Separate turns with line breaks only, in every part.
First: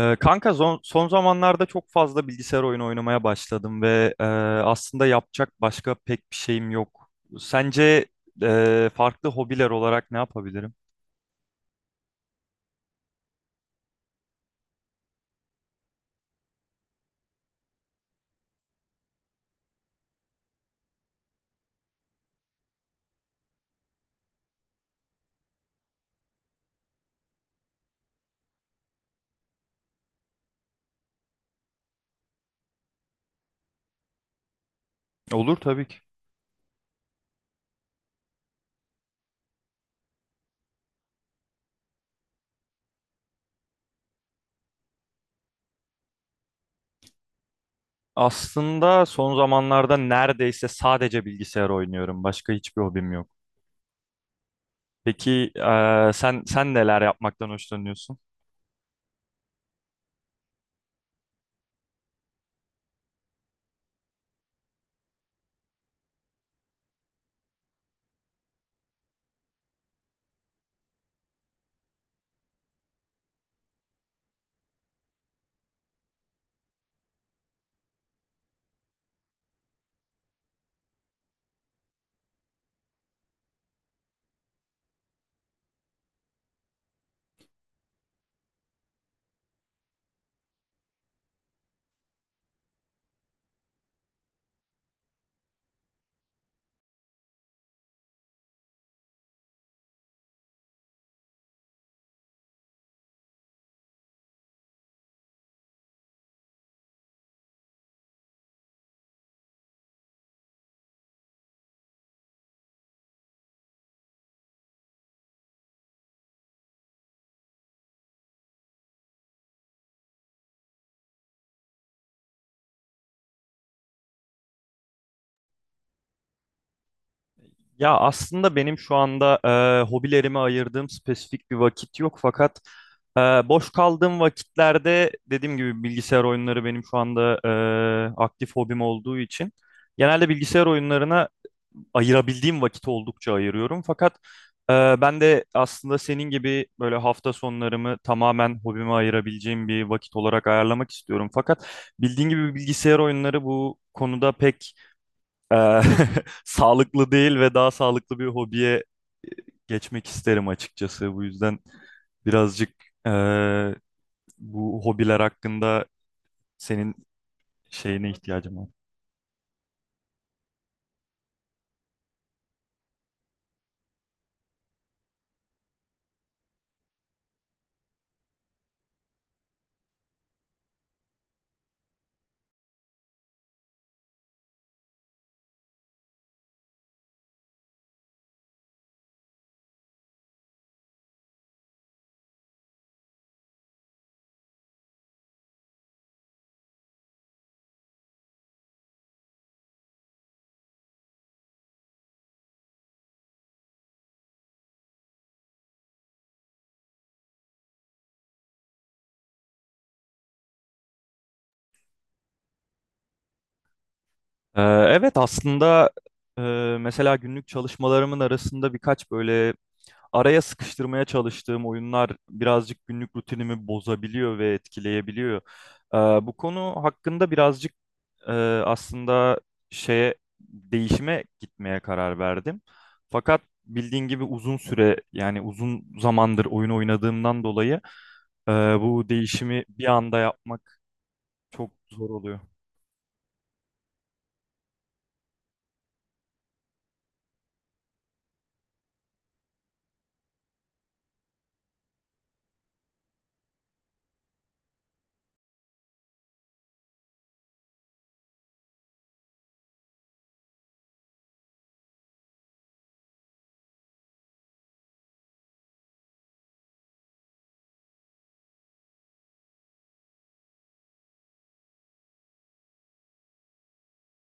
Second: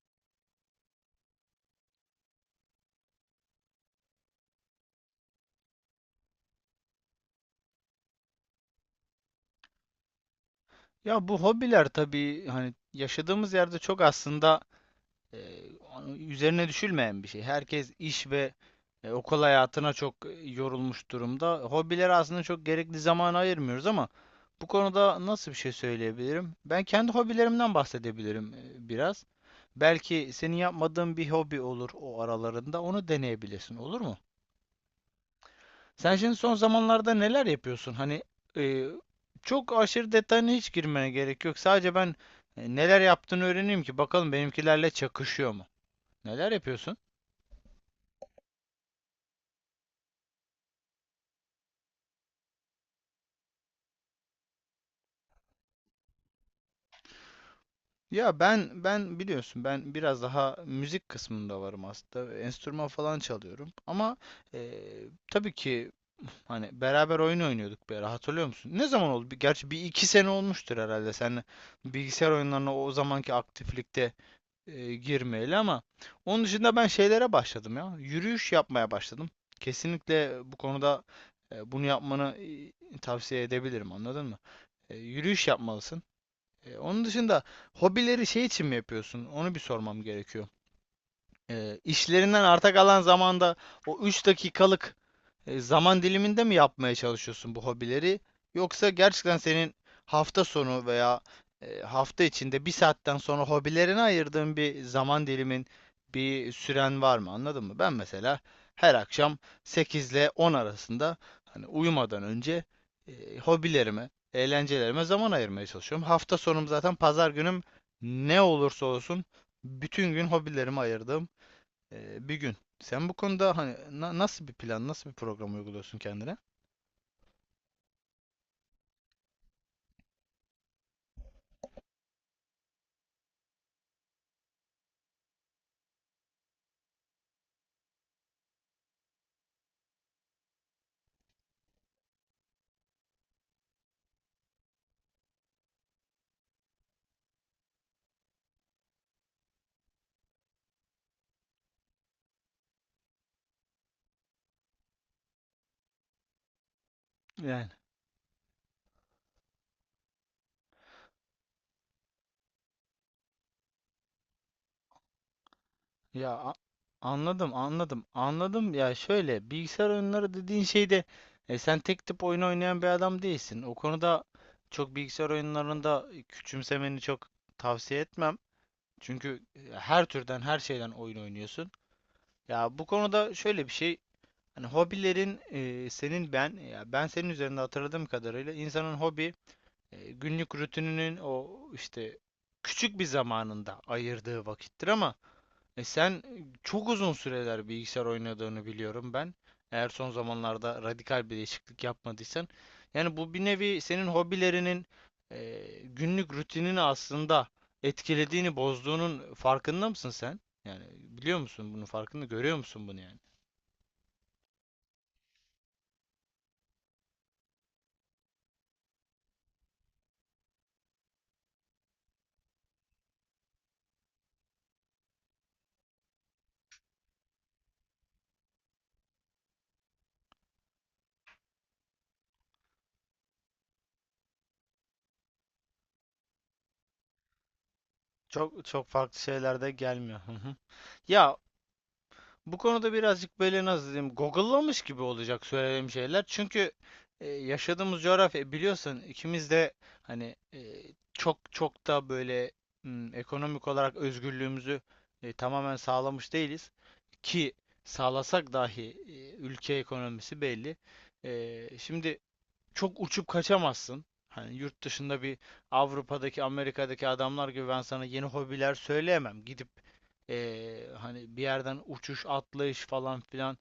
Kanka son zamanlarda çok fazla bilgisayar oyunu oynamaya başladım ve aslında yapacak başka pek bir şeyim yok. Sence farklı hobiler olarak ne yapabilirim?
Ya bu hobiler tabii hani yaşadığımız yerde çok aslında e, üzerine düşülmeyen bir şey. Herkes iş ve okul hayatına çok yorulmuş durumda. Hobilere aslında çok gerekli zaman ayırmıyoruz ama bu konuda nasıl bir şey söyleyebilirim? Ben kendi hobilerimden bahsedebilirim biraz. Belki senin yapmadığın bir hobi olur o aralarında. Onu deneyebilirsin, olur mu?
Olur tabii ki.
Sen şimdi son zamanlarda neler yapıyorsun? E, Çok aşırı detayına hiç girmeye gerek yok. Sadece ben neler yaptığını öğreneyim ki bakalım benimkilerle çakışıyor mu? Neler yapıyorsun?
Aslında son zamanlarda neredeyse sadece bilgisayar oynuyorum. Başka hiçbir hobim yok. Peki sen neler yapmaktan hoşlanıyorsun?
Ya ben biliyorsun ben biraz daha müzik kısmında varım aslında. Enstrüman falan çalıyorum. Ama e, tabii ki hani beraber oyun oynuyorduk bir ara hatırlıyor musun? Ne zaman oldu? Gerçi bir iki sene olmuştur herhalde. Sen bilgisayar oyunlarına o zamanki aktiflikte girmeyeli ama onun dışında ben şeylere başladım ya. Yürüyüş yapmaya başladım. Kesinlikle bu konuda bunu yapmanı tavsiye edebilirim, anladın mı? Yürüyüş yapmalısın. Onun dışında hobileri şey için mi yapıyorsun? Onu bir sormam gerekiyor. İşlerinden arta kalan zamanda o 3 dakikalık zaman diliminde mi yapmaya çalışıyorsun bu hobileri? Yoksa gerçekten senin hafta sonu veya hafta içinde bir saatten sonra hobilerine ayırdığın bir zaman dilimin, bir süren var mı? Anladın mı? Ben mesela her akşam 8 ile 10 arasında hani uyumadan önce hobilerime, eğlencelerime zaman ayırmaya çalışıyorum. Hafta sonum zaten, pazar günüm ne olursa olsun bütün gün hobilerime ayırdığım bir gün. Sen bu konuda hani nasıl bir plan, nasıl bir program uyguluyorsun kendine?
Ya aslında benim şu anda hobilerime ayırdığım spesifik bir vakit yok, fakat boş kaldığım vakitlerde dediğim gibi bilgisayar oyunları benim şu anda aktif hobim olduğu için genelde bilgisayar oyunlarına ayırabildiğim vakit oldukça ayırıyorum. Fakat ben de aslında senin gibi böyle hafta sonlarımı tamamen hobime ayırabileceğim bir vakit olarak ayarlamak istiyorum. Fakat bildiğin gibi bilgisayar oyunları bu konuda pek Eee, sağlıklı değil ve daha sağlıklı bir
Yani
hobiye geçmek isterim açıkçası. Bu yüzden birazcık eee, bu hobiler hakkında senin
ya a-
şeyine
anladım,
ihtiyacım var.
anladım, anladım. Ya şöyle, bilgisayar oyunları dediğin şeyde sen tek tip oyun oynayan bir adam değilsin. O konuda çok bilgisayar oyunlarında küçümsemeni çok tavsiye etmem. Çünkü her türden, her şeyden oyun oynuyorsun. Ya bu konuda şöyle bir şey. Hani hobilerin e, senin ben ya ben senin üzerinde hatırladığım kadarıyla insanın hobi, günlük rutininin o işte küçük bir zamanında ayırdığı vakittir ama e, sen e, çok uzun süreler bilgisayar oynadığını biliyorum ben. Eğer son zamanlarda radikal bir değişiklik yapmadıysan. Yani bu bir nevi senin hobilerinin günlük rutinini aslında etkilediğini, bozduğunun farkında mısın sen? Yani biliyor musun bunun farkında, görüyor musun bunu yani?
Eee, evet aslında mesela günlük çalışmalarımın arasında birkaç böyle araya sıkıştırmaya çalıştığım oyunlar birazcık günlük rutinimi bozabiliyor ve etkileyebiliyor. Bu konu hakkında birazcık e, aslında şeye değişime gitmeye karar verdim. Fakat bildiğin gibi uzun süre yani uzun zamandır oyun oynadığımdan dolayı e, bu
Çok çok
değişimi bir
farklı
anda
şeyler de
yapmak
gelmiyor. Hı hı.
çok
Ya
zor oluyor.
Bu konuda birazcık böyle nasıl diyeyim, google'lamış gibi olacak söylediğim şeyler. Çünkü yaşadığımız coğrafya, biliyorsun ikimiz de hani çok çok da böyle ekonomik olarak özgürlüğümüzü tamamen sağlamış değiliz. Ki sağlasak dahi ülke ekonomisi belli. Şimdi çok uçup kaçamazsın. Hani yurt dışında bir Avrupa'daki, Amerika'daki adamlar gibi ben sana yeni hobiler söyleyemem. Gidip hani bir yerden uçuş, atlayış falan filan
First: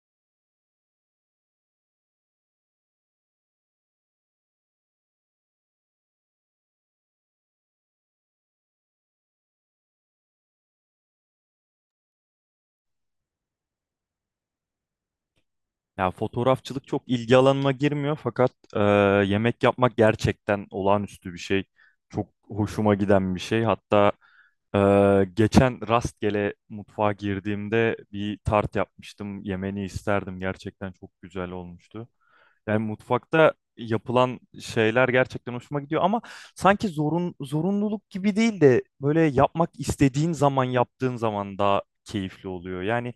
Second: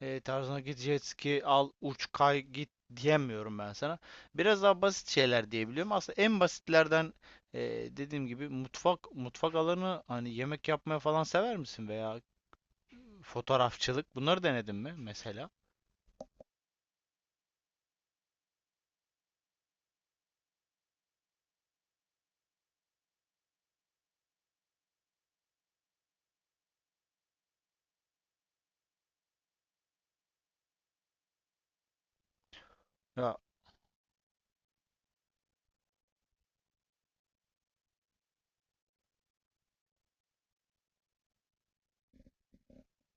tarzına, git jet ski al, uç, kay, git diyemiyorum ben sana. Biraz daha basit şeyler diyebiliyorum. Aslında en basitlerden dediğim gibi mutfak alanı, hani yemek yapmaya falan sever misin veya fotoğrafçılık, bunları denedin mi mesela?
Ya fotoğrafçılık çok ilgi alanıma girmiyor fakat yemek yapmak gerçekten olağanüstü bir şey. Çok hoşuma giden bir şey. Hatta e, geçen rastgele mutfağa girdiğimde bir tart yapmıştım. Yemeni isterdim. Gerçekten çok güzel olmuştu. Yani
Ya,
mutfakta yapılan şeyler gerçekten hoşuma gidiyor ama sanki zorunluluk gibi değil de böyle yapmak istediğin zaman yaptığın zaman daha keyifli oluyor. Yani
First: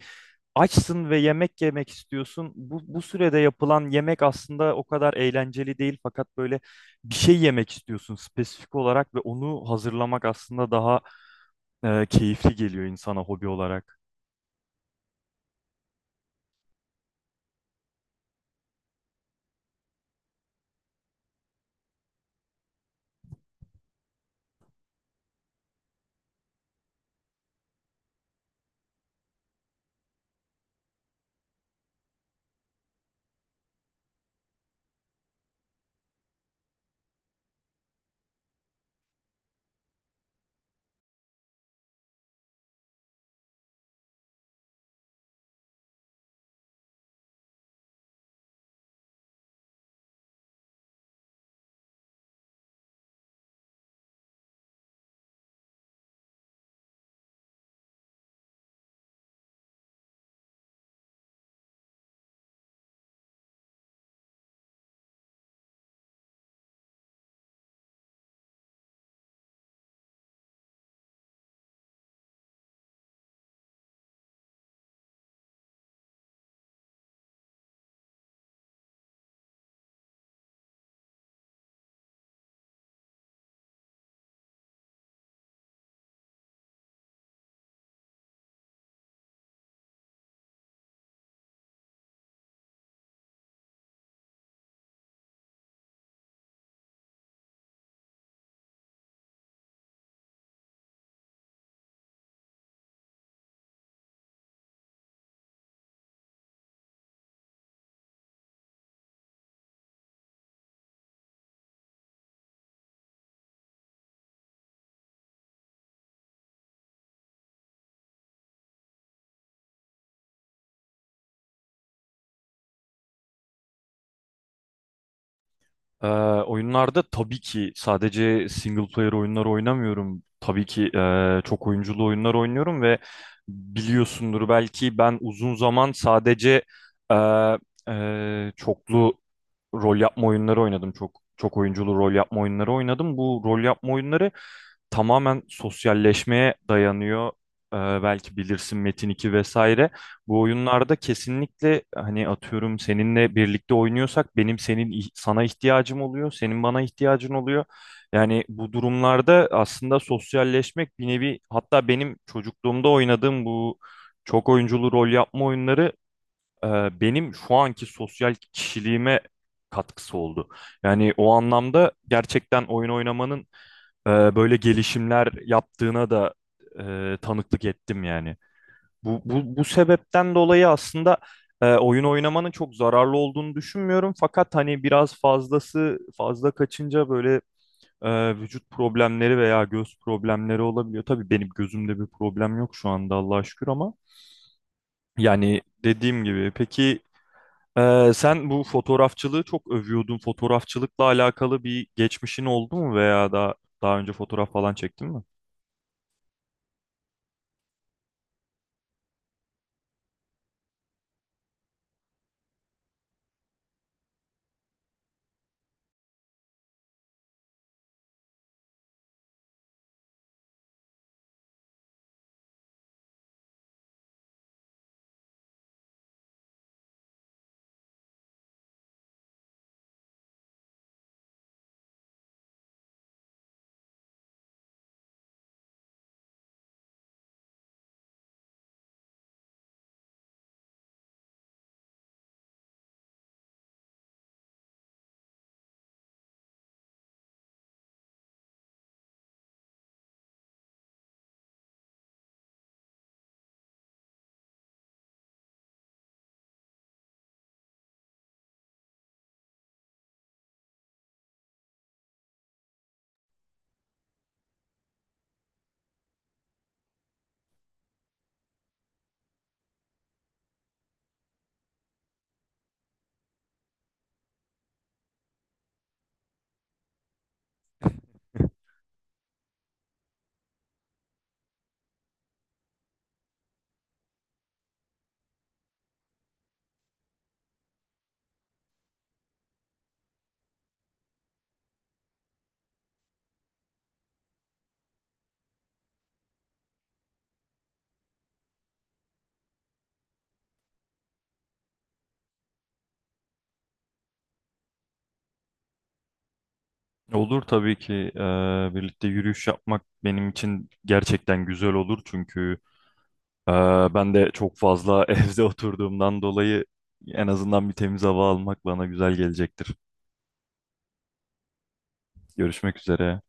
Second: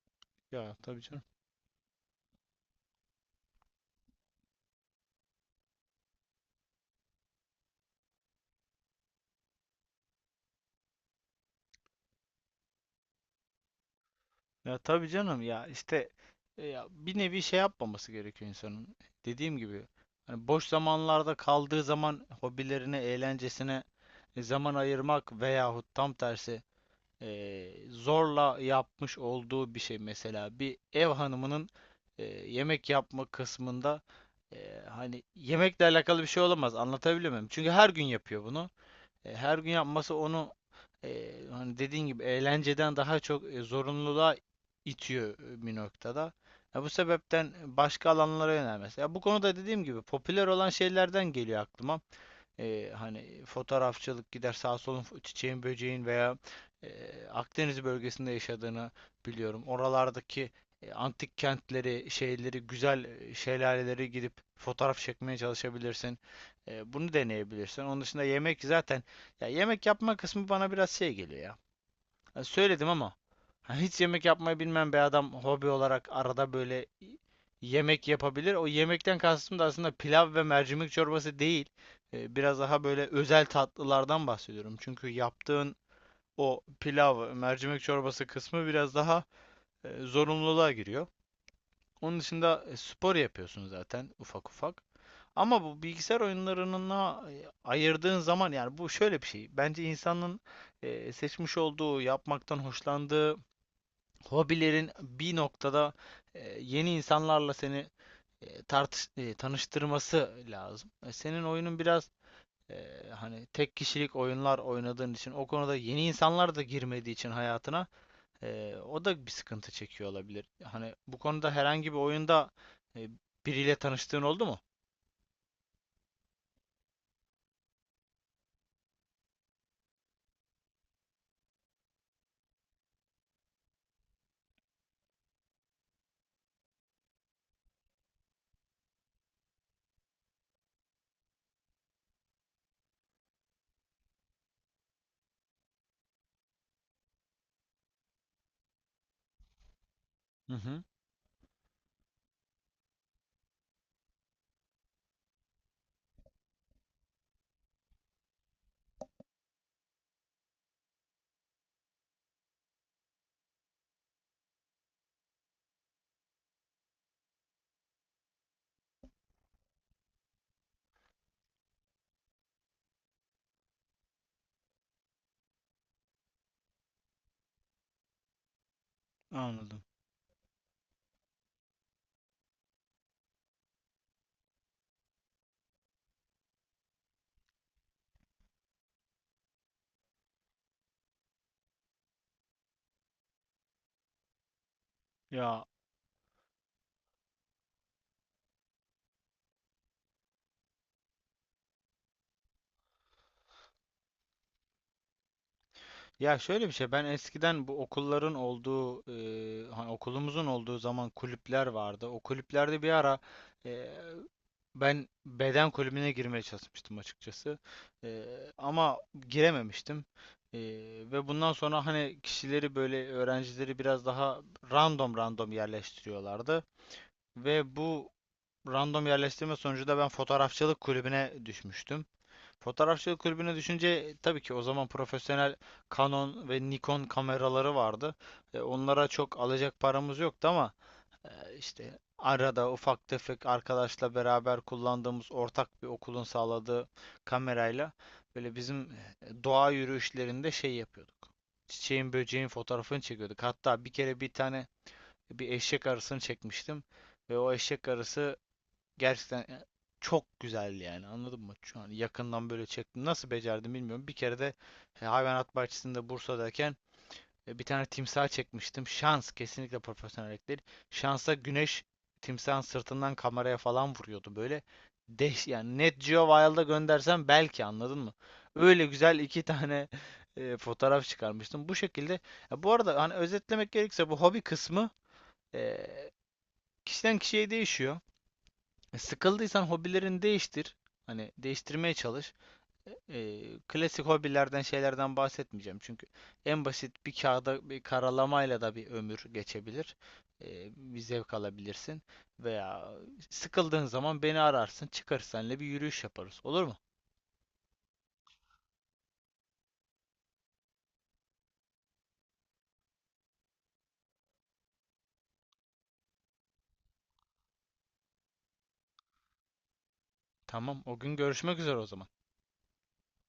ya tabii
açsın ve
canım.
yemek yemek istiyorsun. Bu sürede yapılan yemek aslında o kadar eğlenceli değil, fakat böyle bir şey yemek istiyorsun spesifik olarak ve onu hazırlamak aslında daha keyifli geliyor insana hobi olarak.
Ya tabii canım, ya işte ya bir nevi şey yapmaması gerekiyor insanın. Dediğim gibi hani boş zamanlarda kaldığı zaman hobilerine, eğlencesine zaman ayırmak veyahut tam tersi zorla yapmış olduğu bir şey, mesela bir ev hanımının yemek yapma kısmında hani yemekle alakalı bir şey olamaz. Anlatabiliyor muyum? Çünkü her gün yapıyor bunu. Her gün yapması onu hani dediğin gibi eğlenceden daha çok zorunluluğa itiyor bir noktada. Ya bu sebepten başka alanlara yönelmesi. Ya bu konuda dediğim gibi popüler olan şeylerden geliyor aklıma. Hani fotoğrafçılık, gider sağ solun çiçeğin böceğin veya e, Akdeniz bölgesinde yaşadığını biliyorum. Oralardaki antik kentleri, şeyleri, güzel şelaleleri gidip fotoğraf çekmeye çalışabilirsin. Bunu deneyebilirsin. Onun dışında yemek zaten, ya yemek yapma kısmı bana biraz şey geliyor ya. Ya söyledim ama hani hiç yemek yapmayı bilmem bir adam hobi olarak arada böyle yemek yapabilir. O yemekten kastım da aslında pilav ve mercimek çorbası değil. Biraz daha böyle özel tatlılardan bahsediyorum. Çünkü yaptığın o pilav, mercimek çorbası kısmı biraz daha zorunluluğa giriyor. Onun dışında spor yapıyorsun zaten ufak ufak. Ama bu bilgisayar oyunlarına ayırdığın zaman, yani bu şöyle bir şey. Bence insanın seçmiş olduğu, yapmaktan hoşlandığı hobilerin bir noktada yeni insanlarla seni tanıştırması lazım. Senin oyunun biraz hani tek kişilik oyunlar oynadığın için, o konuda yeni insanlar da girmediği için hayatına, o da bir sıkıntı çekiyor olabilir. Hani bu konuda herhangi bir oyunda e, biriyle tanıştığın oldu mu?
Ee, oyunlarda tabii ki sadece single player oyunları oynamıyorum. Tabii ki çok oyunculu oyunlar oynuyorum ve biliyorsundur belki ben uzun zaman sadece e, çoklu rol yapma oyunları oynadım. Çok oyunculu rol yapma oyunları oynadım. Bu rol yapma oyunları tamamen sosyalleşmeye dayanıyor. Ee, belki bilirsin Metin 2 vesaire. Bu
Hı hı.
oyunlarda kesinlikle hani atıyorum seninle birlikte oynuyorsak benim sana ihtiyacım oluyor, senin bana ihtiyacın oluyor. Yani bu durumlarda aslında sosyalleşmek bir nevi, hatta benim çocukluğumda oynadığım bu çok oyunculu rol yapma oyunları e, benim şu anki sosyal kişiliğime katkısı oldu. Yani o anlamda gerçekten oyun oynamanın böyle gelişimler yaptığına da tanıklık ettim yani. Bu
Anladım.
sebepten dolayı aslında oyun oynamanın çok zararlı olduğunu düşünmüyorum. Fakat hani biraz fazla kaçınca böyle vücut problemleri veya göz problemleri olabiliyor. Tabii benim gözümde bir problem yok şu anda Allah'a şükür, ama yani
Ya
dediğim gibi, peki sen bu fotoğrafçılığı çok övüyordun. Fotoğrafçılıkla alakalı bir geçmişin oldu mu veya daha önce fotoğraf falan çektin mi?
Ya şöyle bir şey, ben eskiden bu okulların olduğu hani okulumuzun olduğu zaman kulüpler vardı. O kulüplerde bir ara e, ben beden kulübüne girmeye çalışmıştım açıkçası. E, Ama girememiştim. E, Ve bundan sonra hani kişileri böyle, öğrencileri biraz daha random yerleştiriyorlardı. Ve bu random yerleştirme sonucu da ben fotoğrafçılık kulübüne düşmüştüm. Fotoğrafçılık kulübüne düşünce tabii ki o zaman profesyonel Canon ve Nikon kameraları vardı. Onlara çok alacak paramız yoktu ama e, işte arada ufak tefek arkadaşla beraber kullandığımız, ortak bir okulun sağladığı kamerayla böyle bizim doğa yürüyüşlerinde şey yapıyorduk. Çiçeğin böceğin fotoğrafını çekiyorduk. Hatta bir kere bir tane bir eşek arısını çekmiştim ve o eşek arısı, gerçekten ya, çok güzel yani anladın mı? Şu an yakından böyle çektim. Nasıl becerdim bilmiyorum. Bir kere de hayvanat bahçesinde Bursa'dayken bir tane timsah çekmiştim. Şans, kesinlikle profesyonellik değil. Şansa güneş timsahın sırtından kameraya falan vuruyordu böyle. Deş yani Net Geo Wild'a göndersem belki, anladın mı? Öyle güzel iki tane fotoğraf çıkarmıştım. Bu şekilde. Ya bu arada hani özetlemek gerekirse, bu hobi kısmı e, kişiden kişiye değişiyor. Sıkıldıysan hobilerini değiştir. Hani değiştirmeye çalış. E, Klasik hobilerden, şeylerden bahsetmeyeceğim. Çünkü en basit bir kağıda bir karalamayla da bir ömür geçebilir. Bir zevk alabilirsin. Veya sıkıldığın zaman beni ararsın. Çıkarız seninle bir yürüyüş yaparız. Olur mu?
Olur tabii ki, birlikte yürüyüş yapmak benim için gerçekten güzel olur çünkü ben de çok fazla evde oturduğumdan dolayı en azından bir temiz hava almak bana güzel gelecektir.
Tamam. O gün görüşmek üzere o zaman.
Görüşmek üzere.